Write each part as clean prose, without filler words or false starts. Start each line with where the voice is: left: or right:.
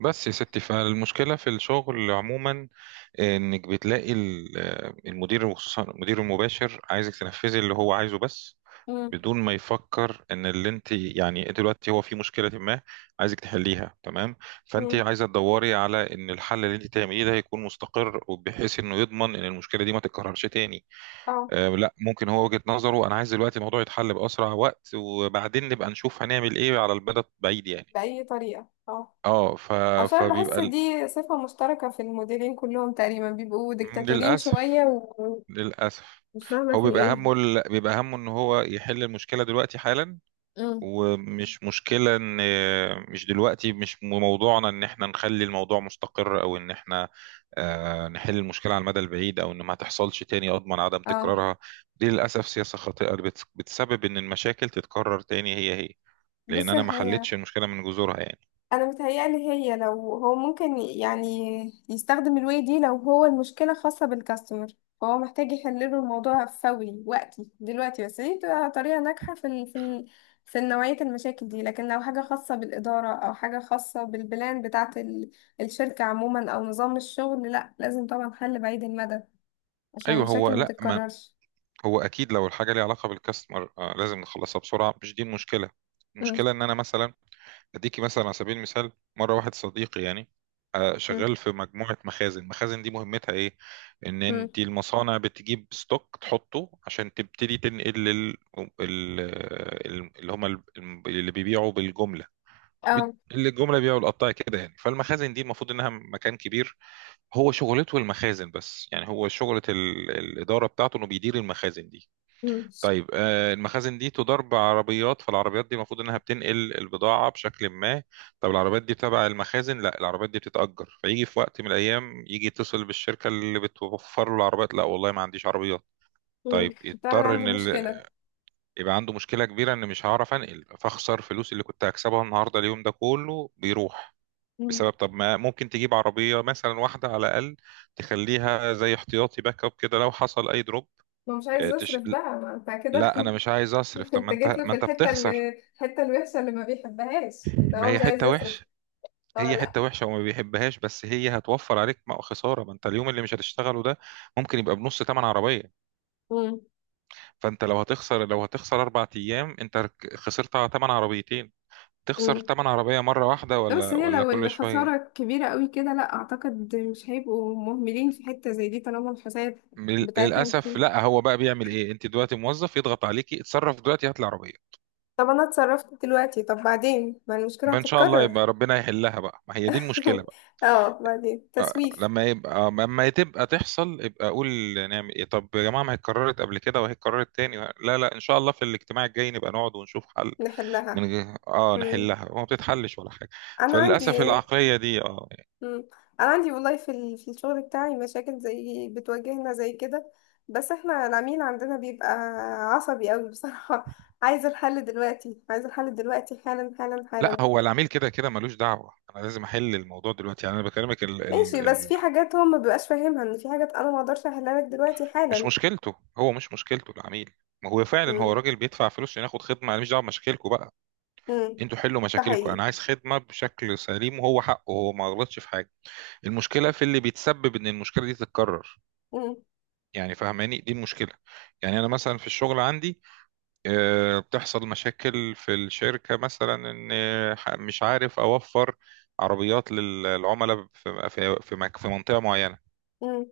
right: بس يا ستي، فالمشكلة في الشغل عموما انك بتلاقي المدير، وخصوصا المدير المباشر عايزك تنفذي اللي هو عايزه بس،
left: مم.
right: بدون ما يفكر ان اللي انت يعني انت دلوقتي هو في مشكلة ما عايزك تحليها. تمام. فانت
left: مم.
right: عايزة تدوري على ان الحل اللي انت تعمليه ده يكون مستقر، وبحيث انه يضمن ان المشكلة دي ما تتكررش تاني.
left: اه.
right: آه لا، ممكن هو وجهة نظره انا عايز دلوقتي الموضوع يتحل بأسرع وقت، وبعدين نبقى نشوف هنعمل ايه على المدى البعيد يعني.
left: بأي طريقة، اه.
right: اه
left: عشان بحس
right: فبيبقى،
left: دي صفة مشتركة في المديرين كلهم تقريبا، بيبقوا
right: مم،
left: ديكتاتورين شوية
right: للأسف.
left: ومش
right: للأسف
left: فاهمة
right: هو
left: في
right: بيبقى همه
left: ايه؟
right: ان هو يحل المشكلة دلوقتي حالا.
left: مم.
right: ومش مشكلة ان مش دلوقتي، مش موضوعنا ان احنا نخلي الموضوع مستقر، او ان احنا نحل المشكلة على المدى البعيد، او ان ما تحصلش تاني اضمن عدم
left: اه،
right: تكرارها. دي للأسف سياسة خاطئة بتسبب ان المشاكل تتكرر تاني هي، لان
left: بص،
right: انا ما
left: هي
right: حلتش المشكلة من جذورها يعني.
left: انا متهيألي هي لو هو ممكن يعني يستخدم الواي دي. لو هو المشكله خاصه بالكاستمر، فهو محتاج يحل له الموضوع فوري وقتي دلوقتي، بس دي بتبقى طريقه ناجحه في نوعيه المشاكل دي. لكن لو حاجه خاصه بالاداره او حاجه خاصه بالبلان بتاعه الشركه عموما او نظام الشغل، لا، لازم طبعا حل بعيد المدى عشان
right: ايوه، هو
left: المشاكل ما
right: لا، ما
left: تتكررش.
right: هو اكيد لو الحاجه ليها علاقه بالكاستمر، لازم نخلصها بسرعه، مش دي المشكله.
left: امم.
right: المشكله ان انا مثلا اديكي مثلا على سبيل المثال، مره واحد صديقي يعني
left: امم.
right: شغال في مجموعه مخازن. المخازن دي مهمتها ايه؟ ان
left: امم.
right: انت المصانع بتجيب ستوك تحطه عشان تبتدي تنقل لل... ال... ال- اللي هم ال- اللي بيبيعوا بالجمله، بت-
left: اه.
right: اللي الجمله بيبيعوا القطاع كده يعني. فالمخازن دي المفروض انها مكان كبير، هو شغلته المخازن بس. يعني هو شغله الاداره بتاعته انه بيدير المخازن دي.
left: امم.
right: طيب، المخازن دي تدار بعربيات، فالعربيات دي المفروض انها بتنقل البضاعة بشكل ما. طب العربيات دي تبع المخازن؟ لا، العربيات دي بتتأجر. فيجي في وقت من الأيام يجي يتصل بالشركة اللي بتوفر له العربيات، لا والله ما عنديش عربيات.
left: امم.
right: طيب
left: طبعا
right: يضطر
left: عنده
right: ان
left: مشكله.
right: يبقى عنده مشكلة كبيرة ان مش هعرف انقل، فاخسر فلوس اللي كنت هكسبها النهاردة، اليوم ده كله بيروح
left: امم.
right: بسبب. طب ما ممكن تجيب عربية مثلا واحدة على الأقل، تخليها زي احتياطي باك اب كده لو حصل أي دروب.
left: ما مش عايز يصرف بقى، ما انت كده.
right: لا انا مش عايز اصرف. طب ما
left: انت جيت
right: انت،
left: له في
right: بتخسر.
left: الحته الوحشه اللي ما بيحبهاش، انت
right: ما
left: هو
right: هي
left: مش عايز
right: حته
left: يصرف.
right: وحشه.
left: اه،
right: هي
left: لا.
right: حته وحشه وما بيحبهاش، بس هي هتوفر عليك. ما خساره ما انت اليوم اللي مش هتشتغله ده ممكن يبقى بنص ثمن عربيه.
left: مم.
right: فانت لو هتخسر، لو هتخسر اربع ايام انت خسرت على ثمن عربيتين. تخسر
left: مم.
right: ثمن عربيه مره واحده،
left: لا، بس
right: ولا
left: هي لو
right: كل شويه؟
left: الخسارة كبيرة قوي كده، لا أعتقد مش هيبقوا مهملين في حتة زي دي طالما الحساب بتاعتهم
right: للاسف
left: كده.
right: لا، هو بقى بيعمل ايه؟ انت دلوقتي موظف، يضغط عليكي اتصرف دلوقتي هات العربيه.
left: طب انا اتصرفت دلوقتي، طب بعدين ما المشكله
right: ما ان شاء الله
left: هتتكرر؟
right: يبقى ربنا يحلها بقى، ما هي دي المشكله.
left: اه، بعدين تسويف.
right: لما يبقى لما تبقى تحصل يبقى اقول نعمل ايه. طب يا جماعه، ما هي اتكررت قبل كده وهي اتكررت تاني. لا لا، ان شاء الله في الاجتماع الجاي نبقى نقعد ونشوف حل، من
left: نحلها.
right: غير اه
left: مم.
right: نحلها وما بتتحلش ولا حاجه.
left: انا
right: فللاسف
left: عندي.
right: العقليه دي اه.
left: مم. انا عندي والله في الشغل بتاعي مشاكل زي بتواجهنا زي كده، بس احنا العميل عندنا بيبقى عصبي قوي بصراحة. عايز الحل دلوقتي، عايز الحل دلوقتي، حالا حالا
right: لا،
left: حالا.
right: هو العميل كده كده ملوش دعوه، انا لازم احل الموضوع دلوقتي يعني. انا بكلمك
left: ماشي، بس في حاجات هو ما بيبقاش فاهمها، ان في حاجات انا ما اقدرش احلها لك دلوقتي
right: مش
left: حالا.
right: مشكلته، هو مش مشكلته العميل. ما هو فعلا هو
left: مم.
right: راجل بيدفع فلوس عشان ياخد خدمه، انا مش دعوه بمشاكلكم بقى.
left: مم.
right: انتوا حلوا
left: ده
right: مشاكلكم،
left: حقيقي.
right: انا عايز خدمه بشكل سليم، وهو حقه، هو ما غلطش في حاجه. المشكله في اللي بيتسبب ان المشكله دي تتكرر،
left: مم.
right: يعني فهماني؟ دي المشكله. يعني انا مثلا في الشغل عندي بتحصل مشاكل في الشركه، مثلا ان مش عارف اوفر عربيات للعملاء في منطقه معينه.
left: مم.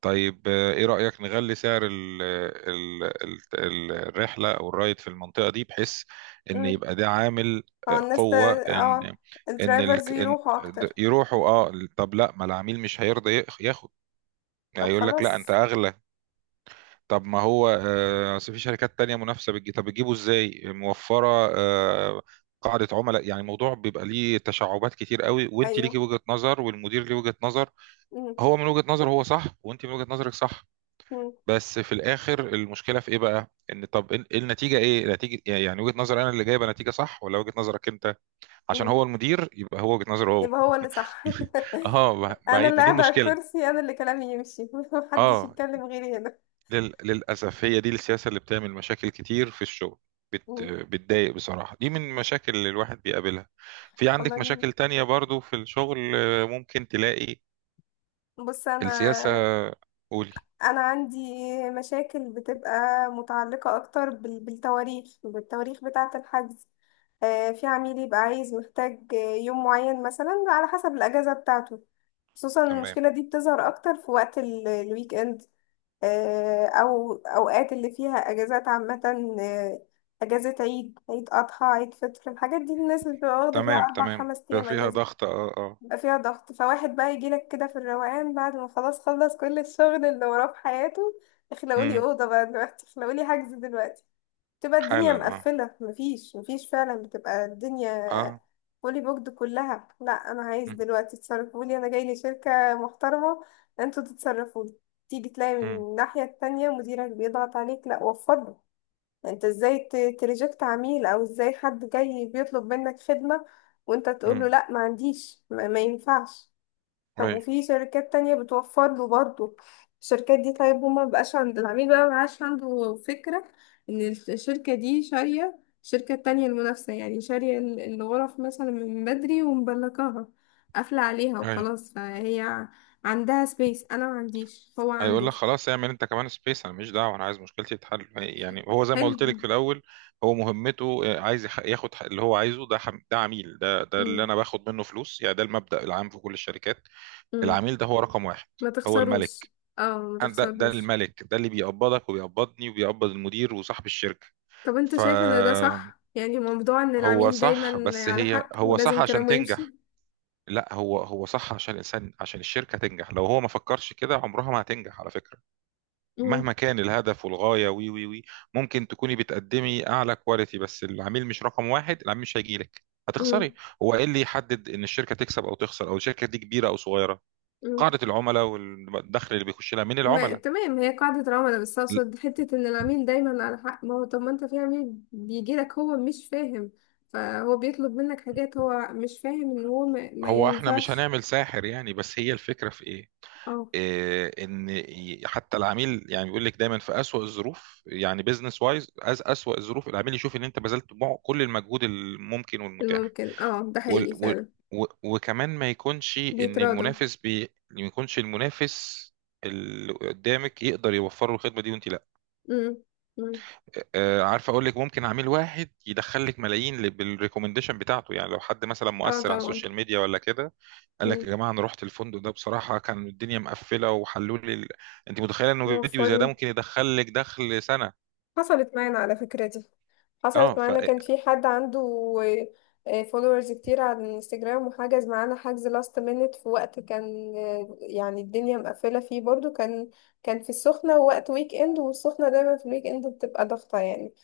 right: طيب ايه رايك نغلي سعر الرحله او الرايد في المنطقه دي، بحيث ان
left: مم.
right: يبقى ده عامل
left: اه،
right: قوه ان ان ال-
left: الدرايفرز
right: إن-
left: يروحوا اكتر.
right: يروحوا. اه طب لا، ما العميل مش هيرضى ياخد،
left: طب
right: هيقول لك لا انت
left: خلاص.
right: اغلى. طب ما هو أصل في شركات تانية منافسة بتجي، طب بتجيبه ازاي موفرة آه، قاعدة عملاء؟ يعني الموضوع بيبقى ليه تشعبات كتير قوي، وانت ليكي
left: ايوه.
right: وجهة نظر والمدير ليه وجهة نظر.
left: مم.
right: هو من وجهة نظره هو صح، وانت من وجهة نظرك صح، بس في الاخر المشكلة في ايه بقى؟ ان طب النتيجة ايه؟ نتيجة إيه؟ يعني وجهة نظر انا اللي جايبة نتيجة صح، ولا وجهة نظرك انت؟ عشان
left: مم.
right: هو المدير يبقى هو وجهة نظره هو.
left: يبقى هو اللي صح.
right: اه،
left: انا
right: بعيد
left: اللي
right: دي
left: قاعده على
right: المشكلة.
left: الكرسي، انا اللي كلامي يمشي. محدش
right: اه،
left: يتكلم غيري هنا.
right: للأسف هي دي السياسة اللي بتعمل مشاكل كتير في الشغل.
left: مم.
right: بتضايق بصراحة. دي من المشاكل اللي الواحد بيقابلها. في عندك
left: والله.
right: مشاكل تانية برضو في الشغل؟ ممكن تلاقي
left: بص
right: السياسة.
left: انا.
right: قولي.
left: انا عندي مشاكل بتبقى متعلقه اكتر بالتواريخ بتاعه الحجز. في عميل يبقى عايز محتاج يوم معين مثلا على حسب الاجازه بتاعته. خصوصا
right: تمام.
left: المشكله دي بتظهر اكتر في وقت الويك اند. أو أوقات اللي فيها أجازات عامة. آه، أجازة عيد، عيد أضحى، عيد فطر، الحاجات دي الناس اللي بتبقى واخدة فيها
right: تمام
left: أربع
right: تمام،
left: خمس
right: بيبقى
left: أيام
right: فيها
left: أجازة.
right: ضغط اه اه.
left: بيبقى فيها ضغط، فواحد بقى يجيلك كده في الروقان بعد ما خلاص خلص كل الشغل اللي وراه في حياته: اخلقولي
right: امم.
left: أوضة بقى دلوقتي، اخلقولي حجز دلوقتي. تبقى الدنيا
right: حالا اه.
left: مقفلة، مفيش مفيش فعلا، بتبقى الدنيا
right: اه.
left: فولي بوكد كلها. لا، انا عايز دلوقتي، تصرفولي، انا جاي لي شركة محترمة، انتوا تتصرفولي. تيجي تلاقي من
right: امم.
left: الناحية التانية مديرك بيضغط عليك، لا وفضله، انت ازاي تريجكت عميل، او ازاي حد جاي بيطلب منك خدمة وانت تقول له
right: امم.
left: لا ما عنديش، ما ينفعش. طب
right: اي.
left: وفي شركات تانية بتوفر له برضه. الشركات دي، طيب هو ما بقاش عند العميل بقى ما بقاش عنده فكرة ان الشركة دي شارية. الشركة التانية المنافسة يعني شارية الغرف مثلا من بدري ومبلكاها قافلة عليها وخلاص، فهي عندها سبيس، انا ما عنديش، هو
right: هيقول
left: عنده.
right: لك خلاص اعمل انت كمان سبيس، انا مش دعوه، انا عايز مشكلتي تتحل. يعني هو زي ما قلت لك
left: حلو.
right: في الاول، هو مهمته عايز ياخد اللي هو عايزه ده ده عميل، ده اللي
left: مم.
right: انا باخد منه فلوس. يعني ده المبدأ العام في كل الشركات،
left: مم.
right: العميل ده هو رقم واحد،
left: ما
right: هو
left: تخسروش.
right: الملك.
left: اه، ما
right: أنا ده
left: تخسروش.
right: الملك، ده اللي بيقبضك وبيقبضني وبيقبض المدير وصاحب الشركه.
left: طب انت شايف ان ده
right: فهو
left: صح يعني، موضوع ان العميل
right: صح.
left: دايما
right: بس
left: على
right: هي
left: حق
right: هو صح
left: ولازم
right: عشان
left: كلامه يمشي؟
right: تنجح. لا، هو هو صح عشان الانسان، عشان الشركه تنجح، لو هو ما فكرش كده عمرها ما هتنجح على فكره،
left: مم.
right: مهما كان الهدف والغاية، وي وي وي ممكن تكوني بتقدمي أعلى كواليتي، بس العميل مش رقم واحد، العميل مش هيجيلك، هتخسري.
left: مم.
right: هو إيه اللي يحدد إن الشركة تكسب أو تخسر، أو الشركة دي كبيرة أو صغيرة؟
left: مم.
right: قاعدة العملاء والدخل اللي بيخش لها من
left: ما
right: العملاء.
left: تمام، هي قاعدة العملاء، بس أقصد حتة إن العميل دايما على حق. ما هو طب ما أنت في عميل بيجيلك هو مش فاهم، فهو بيطلب منك حاجات هو مش فاهم إن هو ما
right: هو إحنا مش
left: ينفعش.
right: هنعمل ساحر يعني، بس هي الفكرة في إيه؟
left: اه،
right: ان حتى العميل يعني بيقول لك دايما في اسوأ الظروف، يعني بيزنس وايز، أز اسوأ الظروف العميل يشوف ان انت بذلت كل المجهود الممكن والمتاح،
left: الممكن، اه، ده
right: وال-
left: حقيقي
right: و-
left: فعلا.
right: و- وكمان ما يكونش ان
left: بيتراضوا.
right: ما يكونش المنافس اللي قدامك يقدر يوفر له الخدمه دي وانت لا.
left: مم. مم.
right: عارف اقول لك، ممكن عميل واحد يدخل لك ملايين بالريكومنديشن بتاعته، يعني لو حد مثلا
left: اه،
right: مؤثر على
left: طبعا.
right: السوشيال ميديا ولا كده، قال لك
left: مم.
right: يا جماعه انا رحت الفندق ده بصراحه كان الدنيا مقفله وحلوا لي انت متخيله انه فيديو زي ده
left: وفروا.
right: ممكن يدخل لك دخل سنه؟
left: حصلت معانا على فكرة دي.
right: اه
left: حصلت
right: ف.
left: معانا، كان في حد عنده فولورز كتير على الانستجرام وحجز معانا حجز لاست مينت، في وقت كان يعني الدنيا مقفلة فيه برضو. كان كان في السخنة، وقت ويك اند، والسخنة دايما في الويك اند بتبقى ضغطة يعني.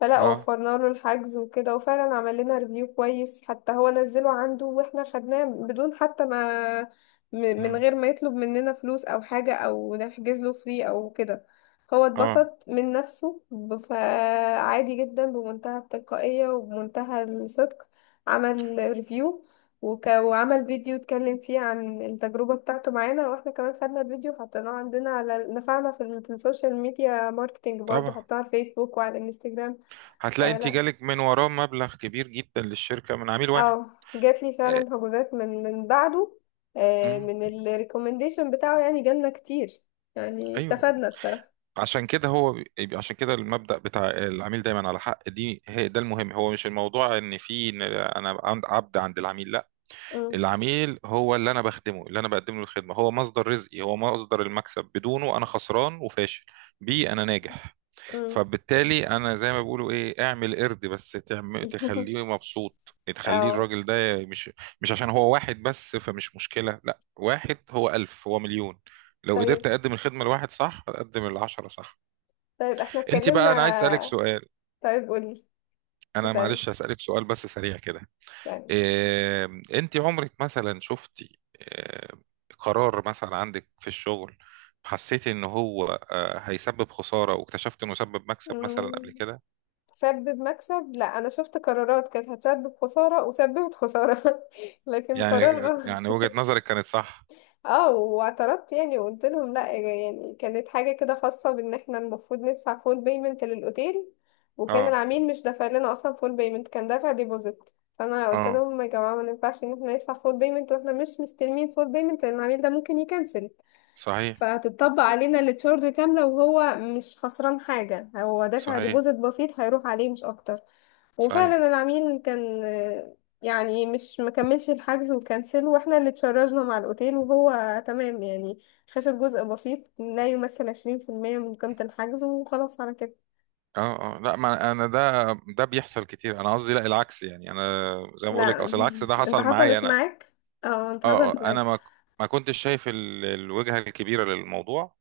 left: فلا،
right: اه.
left: وفرنا له الحجز وكده، وفعلا عمل لنا ريفيو كويس حتى، هو نزله عنده واحنا خدناه بدون حتى ما م- من
right: مم.
left: غير ما يطلب مننا فلوس او حاجة او نحجز له فري او كده. هو
right: اه
left: اتبسط من نفسه، فعادي جدا، بمنتهى التلقائية وبمنتهى الصدق عمل ريفيو. وعمل فيديو اتكلم فيه عن التجربة بتاعته معانا، واحنا كمان خدنا الفيديو وحطيناه عندنا، على نفعنا في السوشيال ميديا ماركتينج برضه،
right: طبعا.
left: حطيناه على الفيسبوك وعلى الانستجرام.
right: هتلاقي انت
left: فلا.
right: جالك من وراه مبلغ كبير جدا للشركه من عميل واحد.
left: اه، جات لي فعلا هجوزات من بعده.
right: مم.
left: من الريكومنديشن بتاعه يعني، جالنا كتير. يعني
right: ايوه.
left: استفدنا بصراحة.
right: عشان كده هو عشان كده المبدأ بتاع العميل دايما على حق، دي هي، ده المهم. هو مش الموضوع ان في إن انا عند- عبد عند العميل، لا،
left: امم.
right: العميل هو اللي انا بخدمه، اللي انا بقدم له الخدمه، هو مصدر رزقي، هو مصدر المكسب، بدونه انا خسران وفاشل، بيه انا ناجح.
left: امم.
right: فبالتالي انا زي ما بيقولوا ايه، اعمل قرد بس تخليه مبسوط، تخليه
left: اه.
right: الراجل ده، مش مش عشان هو واحد بس فمش مشكلة، لا واحد هو ألف هو مليون. لو
left: طيب.
right: قدرت اقدم الخدمة لواحد صح، اقدم العشرة صح.
left: طيب احنا
right: انت
left: اتكلمنا.
right: بقى، انا عايز اسألك سؤال.
left: طيب قولي.
right: انا
left: اسألني.
right: معلش هسألك سؤال بس سريع كده.
left: اسألني.
right: إيه، انت عمرك مثلا شفتي إيه قرار مثلا عندك في الشغل، حسيتي ان هو هيسبب خسارة، واكتشفت انه سبب مكسب مثلا
left: مم،
right: قبل كده؟
left: تسبب مكسب، لا، انا شفت قرارات كانت هتسبب خسارة وسببت خسارة. لكن
right: يعني
left: قرار غلط.
right: وجهة نظرك كانت صح.
left: اه، واعترضت يعني، وقلت لهم لا، يعني كانت حاجة كده خاصة بان احنا المفروض ندفع فول بيمنت للاوتيل، وكان
right: اه
left: العميل مش دافع لنا اصلا فول بيمنت، كان دافع ديبوزيت. فانا قلت
right: اه،
left: لهم يا جماعة ما ينفعش ان احنا ندفع فول بيمنت واحنا مش مستلمين فول بيمنت، لان العميل ده ممكن يكنسل،
right: صحيح.
left: فهتطبق علينا التشارج كاملة وهو مش خسران حاجة، هو دافع
right: صحيح.
left: ديبوزيت بسيط هيروح عليه مش أكتر.
right: صحيح.
left: وفعلا العميل كان، يعني مش مكملش الحجز وكنسل، واحنا اللي تشرجنا مع الأوتيل، وهو تمام يعني، خسر جزء بسيط لا يمثل 20% من قيمة الحجز، وخلاص على كده.
right: اه اه، لا ما انا، ده بيحصل كتير، انا قصدي لا العكس. يعني انا زي ما بقول لك،
left: لا.
right: اصل العكس ده
left: انت
right: حصل معايا
left: حصلت
right: انا.
left: معاك. اه، انت
right: اه
left: حصلت
right: اه، انا
left: معاك.
right: ما كنتش شايف الوجهة الكبيرة للموضوع.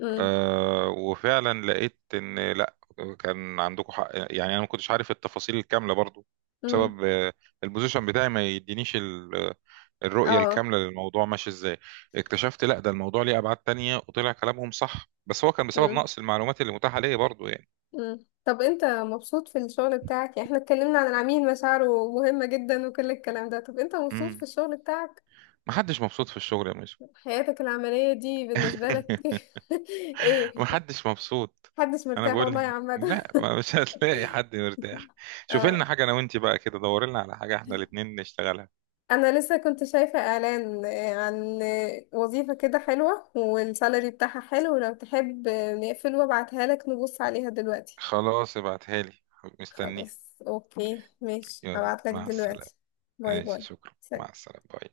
left: امم.
right: آه، وفعلا لقيت ان لا، كان عندكم حق يعني. انا ما كنتش عارف التفاصيل الكامله برضو،
left: امم.
right: بسبب البوزيشن بتاعي ما يدينيش الرؤيه
left: اه.
right: الكامله للموضوع ماشي ازاي. اكتشفت لا، ده الموضوع ليه ابعاد تانية وطلع كلامهم صح، بس هو كان بسبب نقص المعلومات اللي متاحه ليا برضو يعني.
left: مم. طب انت مبسوط في الشغل بتاعك؟ يعني احنا اتكلمنا عن العميل، مشاعره مهمة جدا وكل الكلام ده، طب انت مبسوط في
right: امم.
left: الشغل بتاعك؟
right: محدش مبسوط في الشغل يا ميسو.
left: حياتك العملية دي بالنسبة لك؟ ايه؟
right: محدش مبسوط.
left: محدش
right: انا
left: مرتاح
right: بقول
left: والله يا
right: لك
left: عمدا.
right: لا، ما مش هتلاقي حد مرتاح. شوف لنا
left: اه.
right: حاجه انا وانت بقى كده، دور لنا على حاجه احنا الاتنين نشتغلها.
left: انا لسه كنت شايفة اعلان، عن وظيفة كده حلوة والسالري بتاعها حلو. لو تحب، نقفل وابعتها لك، نبص عليها دلوقتي.
right: خلاص ابعتها لي،
left: خلاص،
right: مستنيها.
left: اوكي، ماشي،
right: يلا
left: هبعت لك
right: مع السلامة.
left: دلوقتي. باي
right: ماشي
left: باي.
right: شكرا، مع
left: سلام.
right: السلامة، باي.